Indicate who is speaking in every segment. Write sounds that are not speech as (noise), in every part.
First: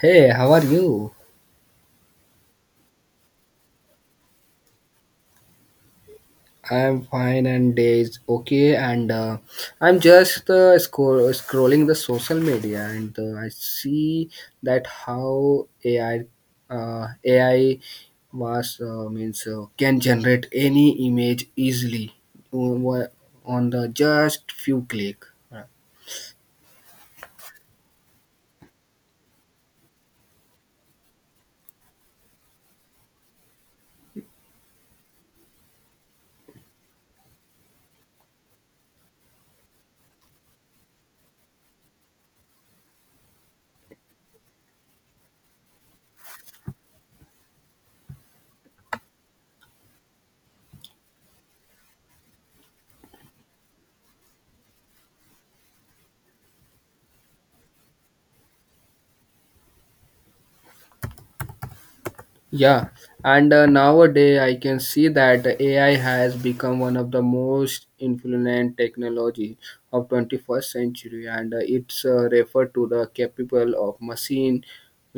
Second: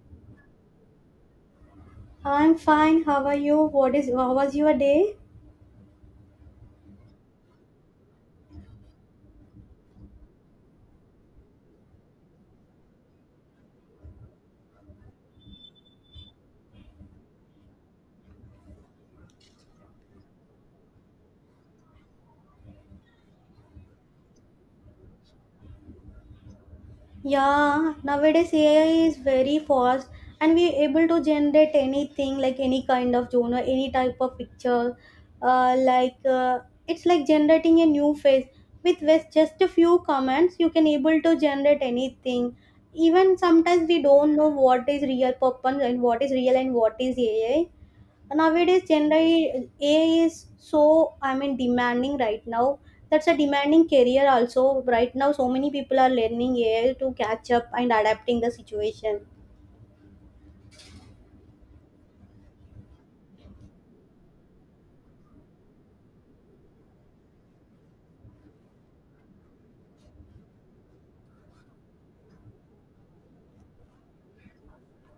Speaker 1: Hey, how are you?
Speaker 2: I'm fine. How are you? What is how was your day?
Speaker 1: I'm fine and day is okay and I'm just scrolling the social media and I see that how AI was means can generate any image easily on, on the just few click. Uh,
Speaker 2: Yeah, nowadays AI is very fast and we able to generate anything like any kind of genre, any type of picture. Like, it's like generating a new face with just a few comments. You can able to generate anything. Even sometimes we don't know what is real person and what is real and what is AI. Nowadays generally AI is, so, I mean, demanding right now. That's a demanding career also right now. So many people are learning AI to catch up and adapting the situation.
Speaker 1: Yeah, and nowadays I can see that AI has become one of the most influential technology of 21st century, and it's referred to the capable of machine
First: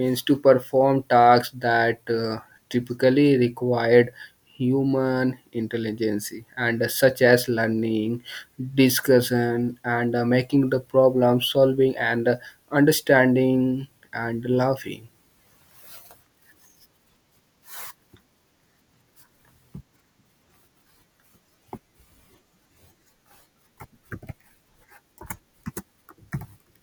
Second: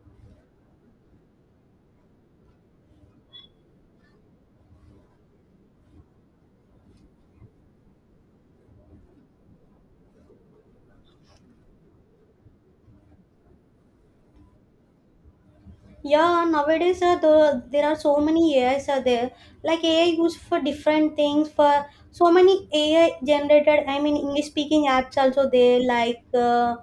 Speaker 1: means to perform tasks that typically required human intelligence, and such as learning, discussion, and making the problem solving, and understanding and laughing.
Speaker 2: Yeah, nowadays, there are so many AIs are there. Like AI used for different things. For so many AI generated, I mean, English speaking apps also there. Like uh,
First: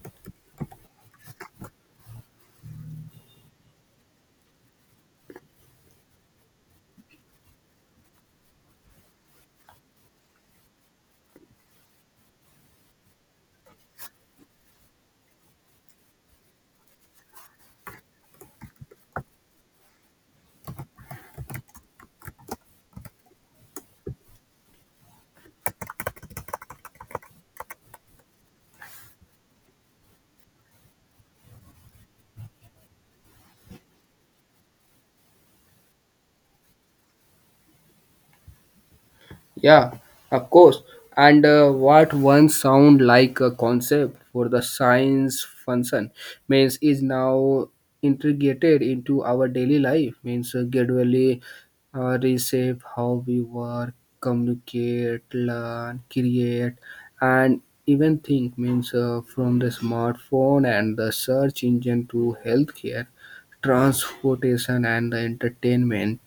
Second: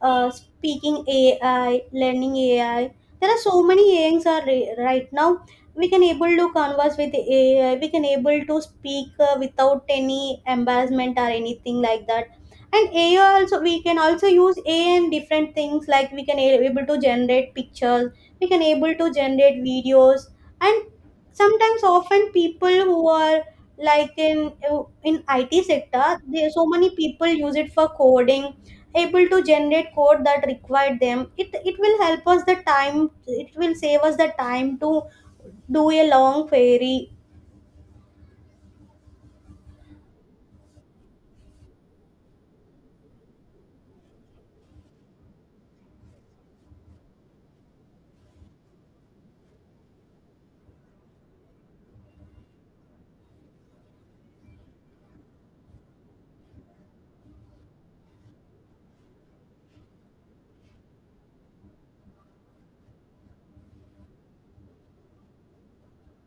Speaker 2: uh, speaking AI, learning AI. There are so many AIs are right now. We can able to converse with the AI. We can able to speak without any embarrassment or anything like that. And AI also we can also use AI in different things. Like we can able to generate pictures. We can able to generate videos. And sometimes often people who are like in IT sector, there so many people use it for coding, able to generate code that required them. It will help us the time. It will save us the time to do a long query.
Speaker 1: Yeah, of course. And what once sound like a concept for the science function means is now integrated into our daily life. Means gradually reshape how we work, communicate, learn, create, and even think. Means from the smartphone and the search engine to healthcare, transportation, and the entertainment,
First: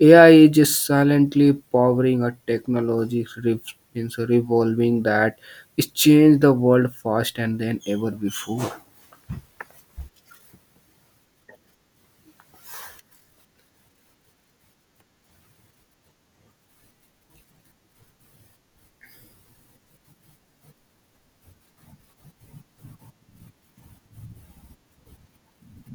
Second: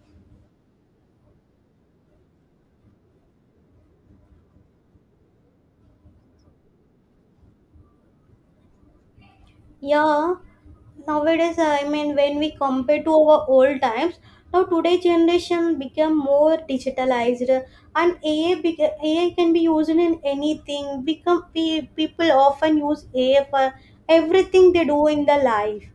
Speaker 1: AI is just silently powering a technology rev- means revolving that it's changed the world fast and than ever before.
Speaker 2: Yeah, nowadays, I mean, when we compare to our old times, now today generation become more digitalized. And AI can be used in anything. Become people often use AI for everything they do in their life.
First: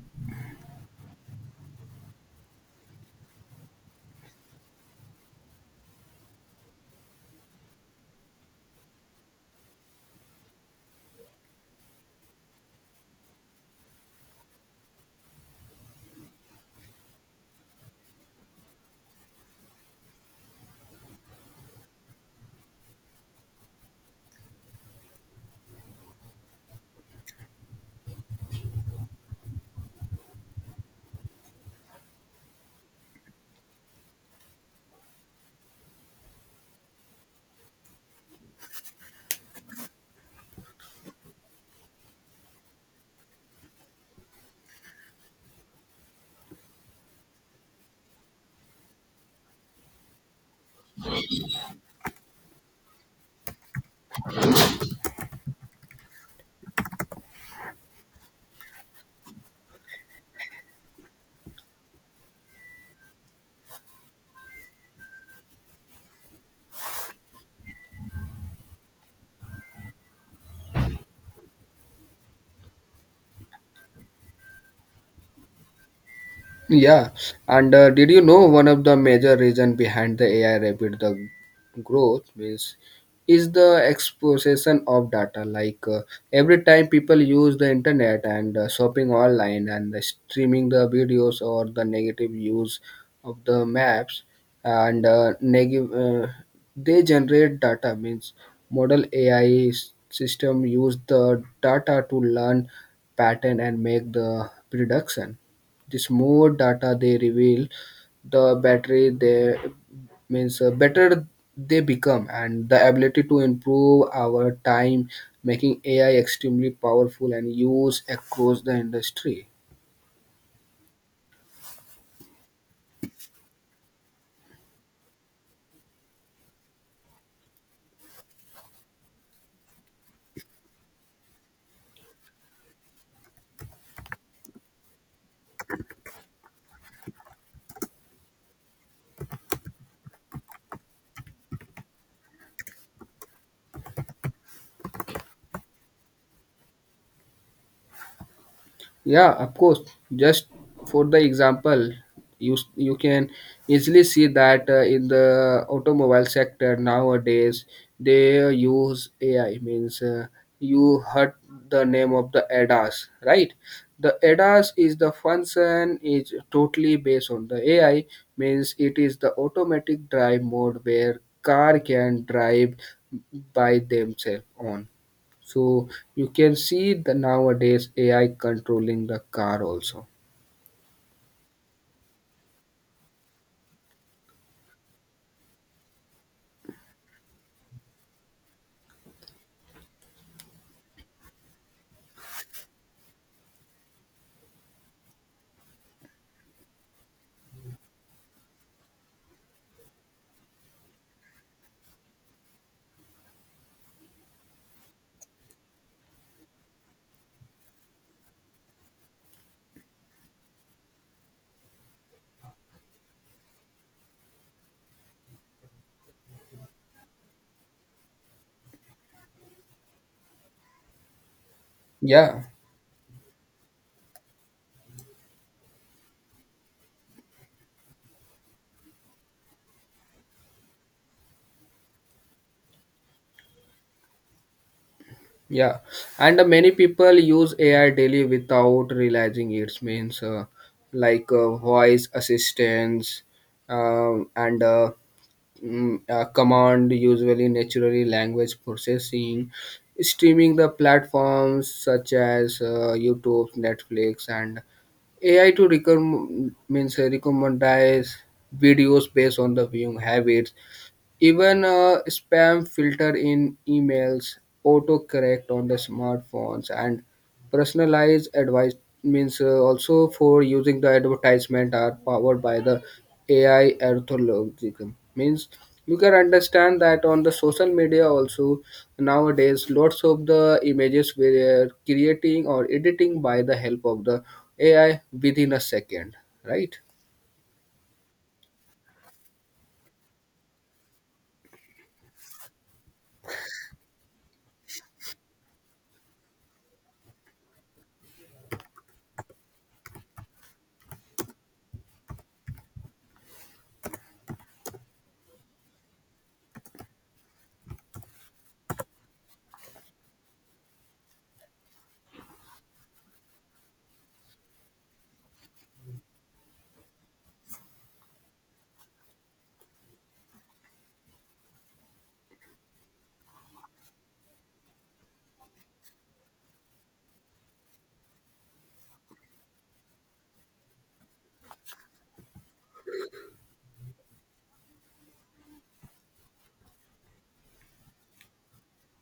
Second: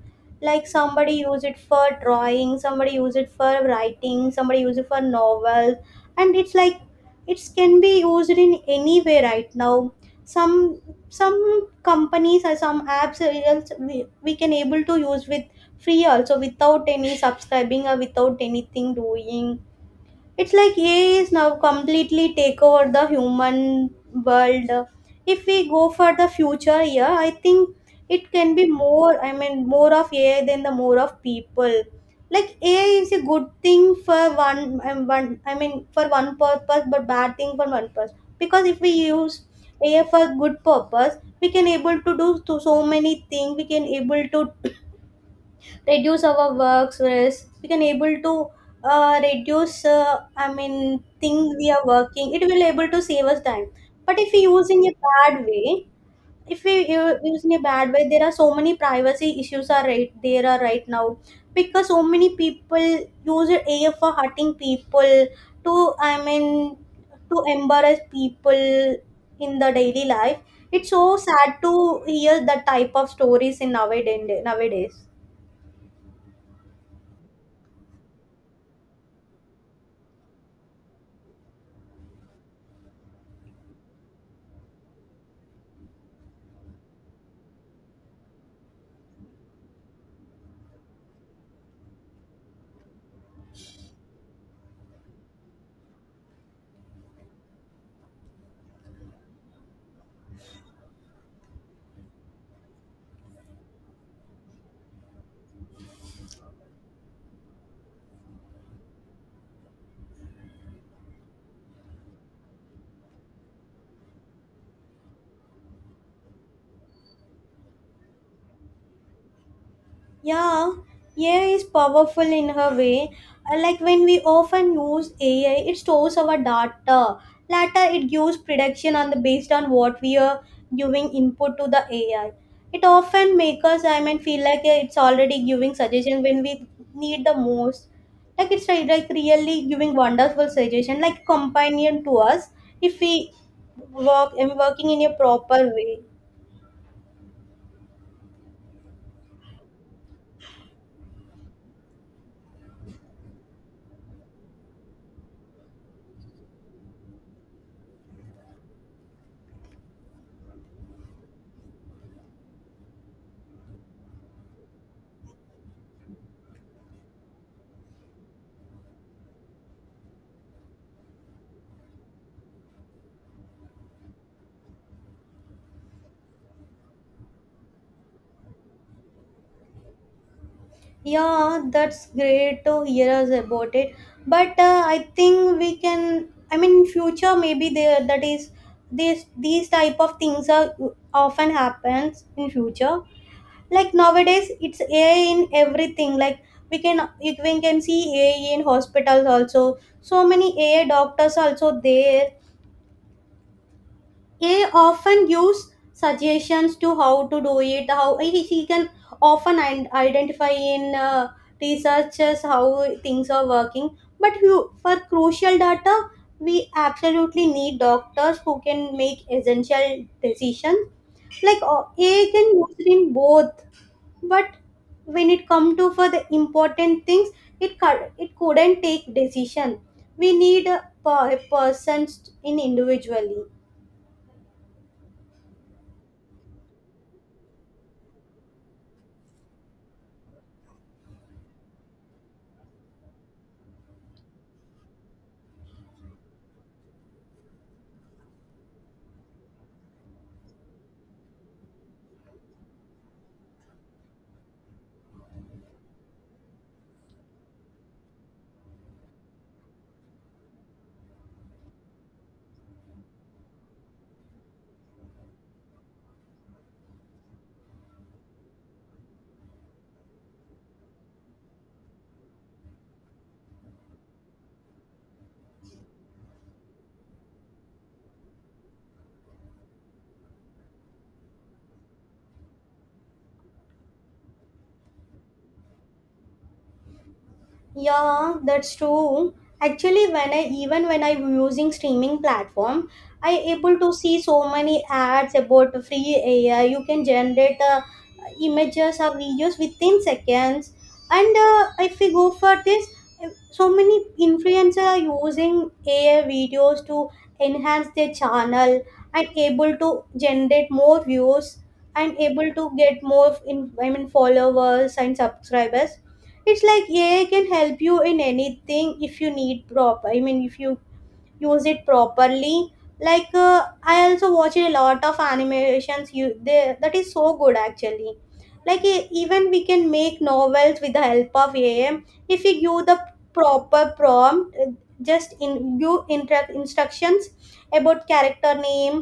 Speaker 2: Like somebody use it for drawing, somebody use it for writing, somebody use it for novels. And it's like it can be used in any way right now. Some some companies or some apps are also we can able to use with free also without any subscribing or without anything doing. It's like AI is now completely take over the human world. If we go for the future, yeah, I think it can be more. I mean, more of AI than the more of people. Like AI is a good thing for one. I mean, for one purpose, but bad thing for one purpose. Because if we use AI for good purpose, we can able to do to so many things. We can able to reduce our work stress. We can able to reduce, I mean, thing we are working, it will able to save us time. But if we use in a bad way, if we use in a bad way, there are so many privacy issues are right, there are right now. Because so many people use AI for hurting people to, I mean, to embarrass people in the daily life. It's so sad to hear that type of stories in nowadays.
Speaker 1: Yeah, and did you know one of the major reason behind the AI rapid the growth means is the exposition of data. Like every time people use the internet and shopping online and the streaming the videos or the negative use of the maps and negative they generate data means model AI system use the data to learn pattern and make the prediction. This more data they reveal the battery they means better they become, and the ability to improve our time, making AI extremely powerful and used across the industry.
Speaker 2: Yeah, AI is powerful in her way. Like when we often use AI, it stores our data. Later, it gives prediction on the based on what we are giving input to the AI. It often makes us, I mean, feel like it's already giving suggestion when we need the most. Like it's like really giving wonderful suggestion, like companion to us if we work and working in a proper way.
Speaker 1: Yeah, of course. Just for the example, you can easily see that in the automobile sector nowadays they use AI. Means you heard the name of the ADAS, right? The ADAS is the function is totally based on the AI. Means it is the automatic drive mode where car can drive by themselves on, so you can see the nowadays AI controlling the car also.
Speaker 2: Yeah, that's great to hear us about it. But I think we can. I mean, in future maybe there that is this these type of things are often happens in future. Like nowadays, it's AI in everything. Like we can see AI in hospitals also. So many AI doctors also there. They often use suggestions to how to do it, how he can often and identify in, researchers how things are working. But you, for crucial data, we absolutely need doctors who can make essential decisions. Like, AI
Speaker 1: Yeah,
Speaker 2: can use it in both. But when it come to for the important things, it couldn't take decision. We need persons in individually.
Speaker 1: yeah. And many people use AI daily without realizing it means voice assistance, um, and uh, command usually naturally language processing, streaming the platforms such as YouTube, Netflix, and AI to recommend means recommendize videos based on the viewing habits, even a spam filter in emails, autocorrect on the smartphones, and personalized advice means also for using the advertisement are powered by the AI algorithm. Means you can understand that on the social media also nowadays lots of the images were creating or editing by the help of the AI within a second, right?
Speaker 2: Yeah, that's true. Actually, when I even when I'm using streaming platform, I able to see so many ads about free AI. You can generate images or videos within seconds. And if we go for this, so many influencers are using AI videos to enhance their channel and able to generate more views and able to get more I mean, followers and subscribers. It's like AI can help you in anything if you need proper. I mean, if you use it properly. Like, I also watch a lot of animations. That is so good actually. Like even we can make novels with the help of AI if you give the proper prompt. Just in give instructions about character name,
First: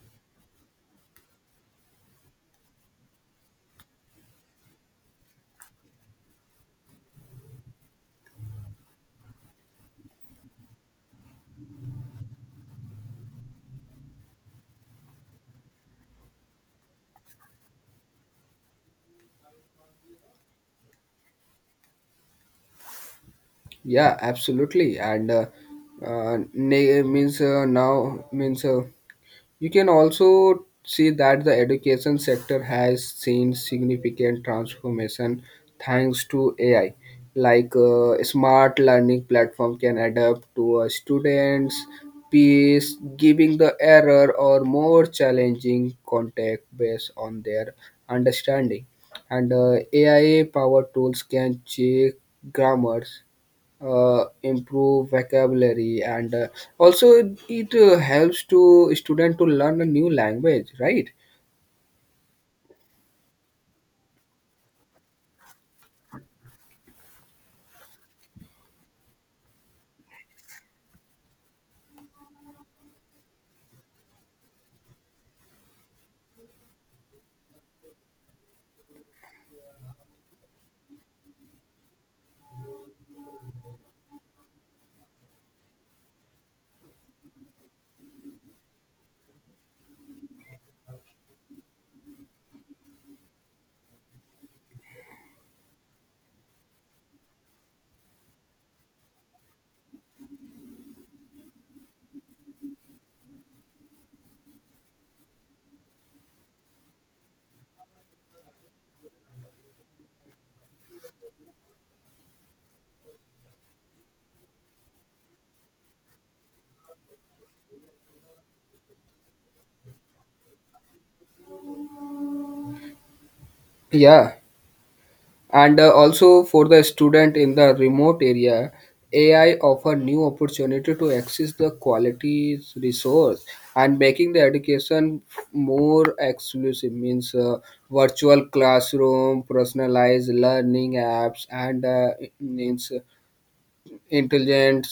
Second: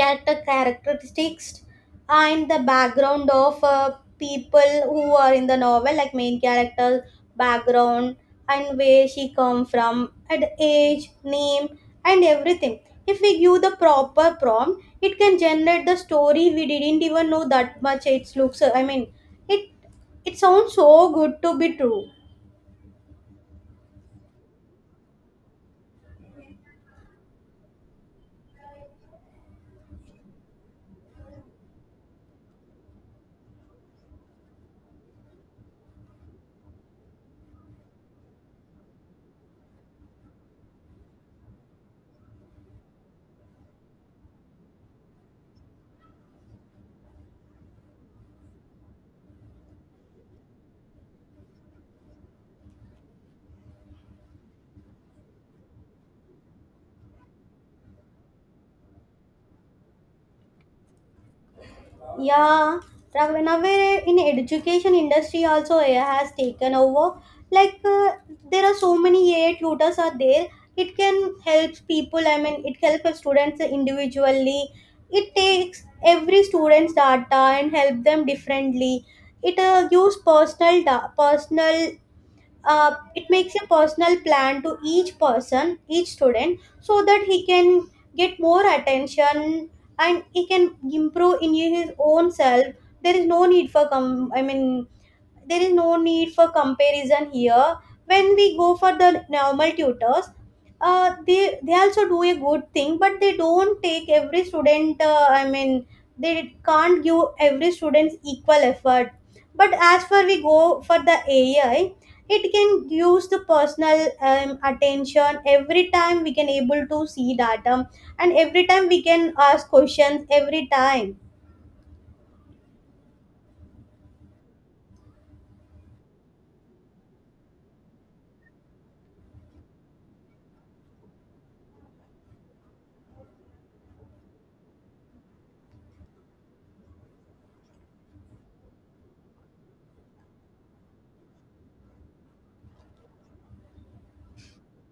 Speaker 2: character characteristics and the background of, people who are in the novel, like main character background and where she come from and age, name and everything. If we give the proper prompt, it can generate the story we didn't even know that much. It looks, I mean, it it sounds so good to be true.
Speaker 1: Yeah, absolutely. And na- means now means you can also see that the education sector has seen significant transformation thanks to AI. Like smart learning platform can adapt to a student's pace, giving the error or more challenging context based on their understanding. And AI powered tools can check grammars, improve vocabulary and also it helps to student to learn a new language, right?
Speaker 2: Yeah, Raghavendra, in education industry also AI has taken over. Like, there are so many AI tutors are there. It can help people, I mean, it helps students individually. It takes every student's data and help them differently. It gives personal, personal, it makes a personal plan to each person, each student, so that he can get more attention and he can improve in his own self, there is no need for com- I mean, there is no need for comparison here. When we go for the normal tutors, they also do a good thing, but they don't take every student, I mean, they can't give every student equal effort. But as for we go for the AI, it can use the personal, attention every time. We can able to see data, and every time we can ask questions every time.
Speaker 1: Yeah, and also for the student in the remote area, AI offer new opportunity to access the quality resource and making the education more exclusive means virtual classroom personalized learning apps, and it means intelligence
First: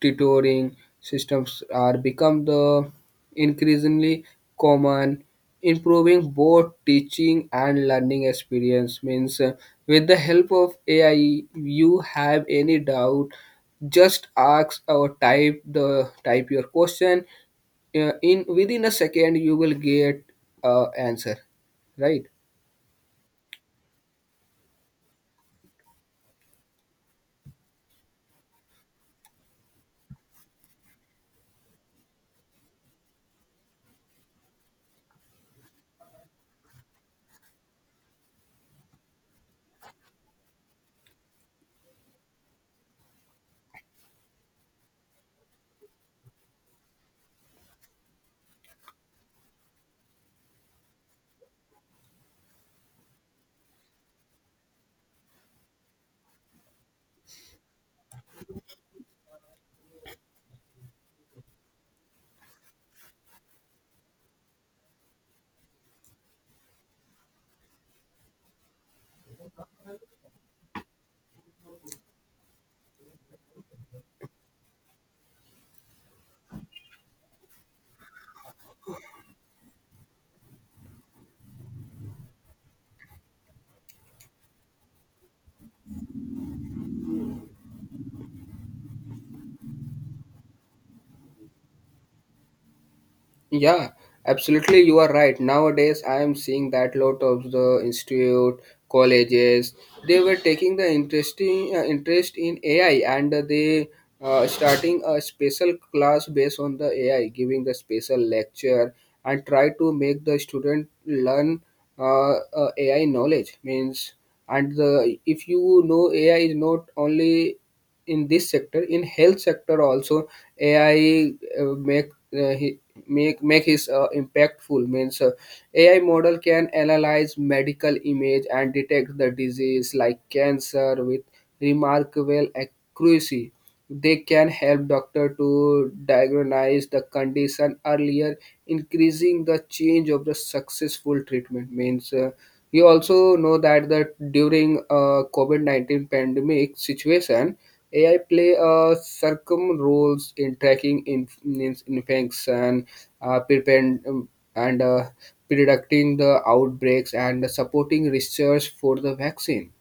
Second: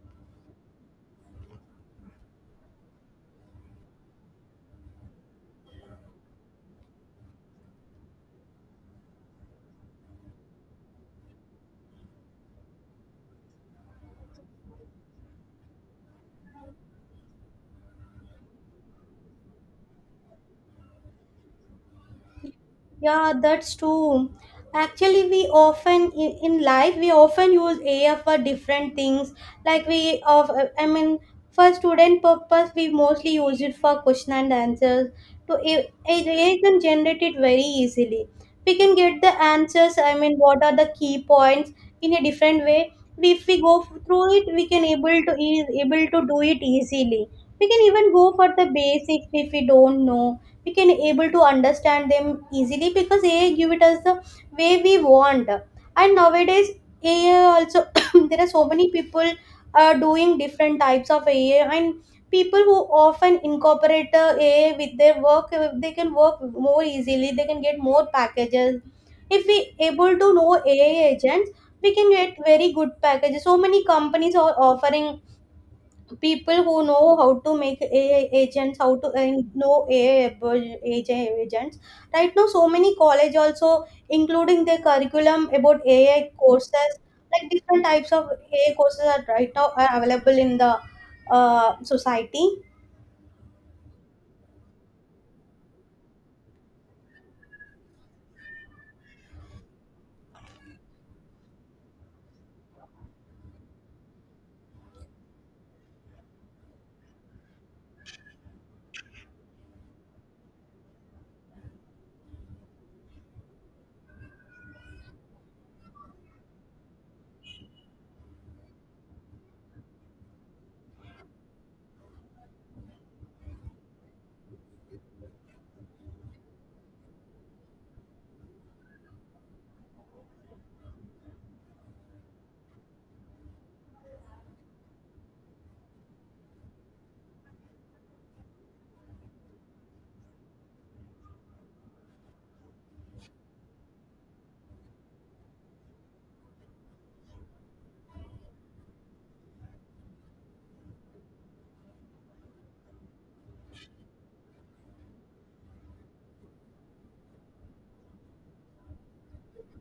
Speaker 1: tutoring systems are become the increasingly common, improving both teaching and learning experience. Means with the help of AI, you have any doubt, just ask or type your question, in within a second you will get answer, right?
Speaker 2: Yeah, that's true. Actually, in life, we often use AI for different things. Like we of I mean, for student purpose, we mostly use it for question and answers. To AI can generate it very easily. We can get the answers. I mean, what are the key points in a different way. If we go through it, we can able to is able to do it easily. We can even go for the basics. If we don't know, we can able to understand them easily because AI give it us the way we want. And nowadays AI also (coughs) there are so many people doing different types of AI. And people who often incorporate, AI with their work, they can work more easily, they can get more packages. If we able to know AI agents, we can get very good packages. So many companies are offering people who know how to make AI agents, how to and know AI agents. Right now, so many college also including their curriculum about AI courses, like different types of AI courses are right now are available in the, society.
Speaker 1: Yeah, absolutely. You are right. Nowadays, I am seeing that lot of the institute, colleges, they were taking the interest in AI, and they starting a special class based on the AI, giving the special lecture and try to make the student learn AI knowledge. Means, and the if you know AI is not only in this sector, in health sector also AI make he, make make his impactful. Means AI model can analyze medical image and detect the disease like cancer with remarkable accuracy. They can help doctor to diagnose the condition earlier, increasing the change of the successful treatment. Means you also know that during COVID-19 pandemic situation, AI play circum roles in tracking in means infection, prevent, and predicting the outbreaks and supporting research for the vaccine.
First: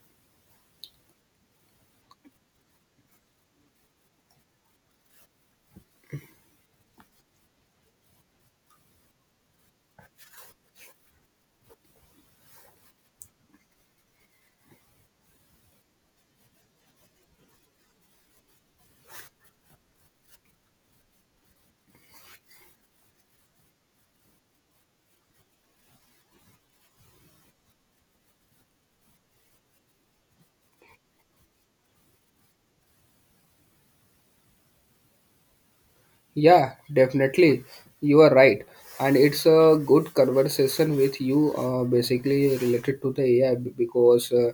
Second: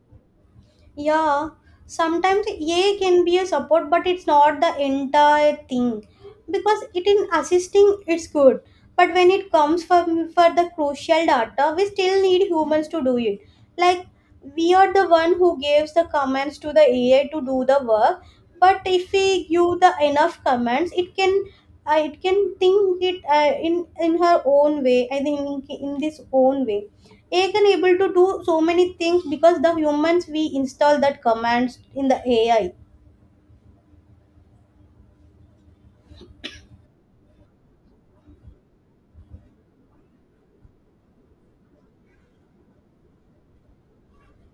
Speaker 2: Yeah, sometimes A can be a support, but it's not the entire thing because it in assisting it's good. But when it comes for the crucial data, we still need humans to do it. Like we are the one who gives the commands to the AI to do the work. But if we give the enough commands, it can think it in her own way. I think in this own way AI can able to do so many things because the humans we install that commands in the AI.
Speaker 1: Yeah, definitely. You are right. And it's a good conversation with you, basically related to the AI, because uh,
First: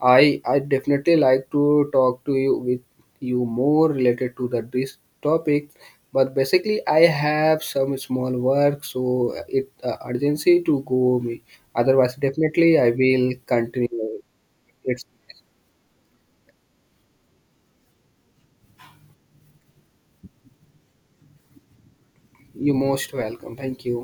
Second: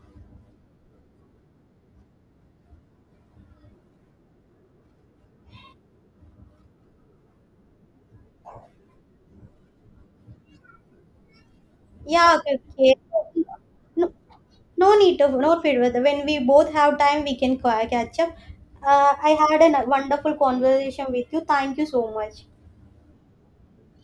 Speaker 1: I I definitely like to talk to you with you more related to the this topic. But basically, I have some small work, so it urgency to go. Me. Otherwise,
Speaker 2: Yeah, okay.
Speaker 1: definitely I
Speaker 2: Okay.
Speaker 1: will continue.
Speaker 2: No, no
Speaker 1: It's
Speaker 2: need of no feedback. When we both have time, we can catch up. I had a wonderful conversation with you. Thank you so much.
Speaker 1: you most welcome. Thank you.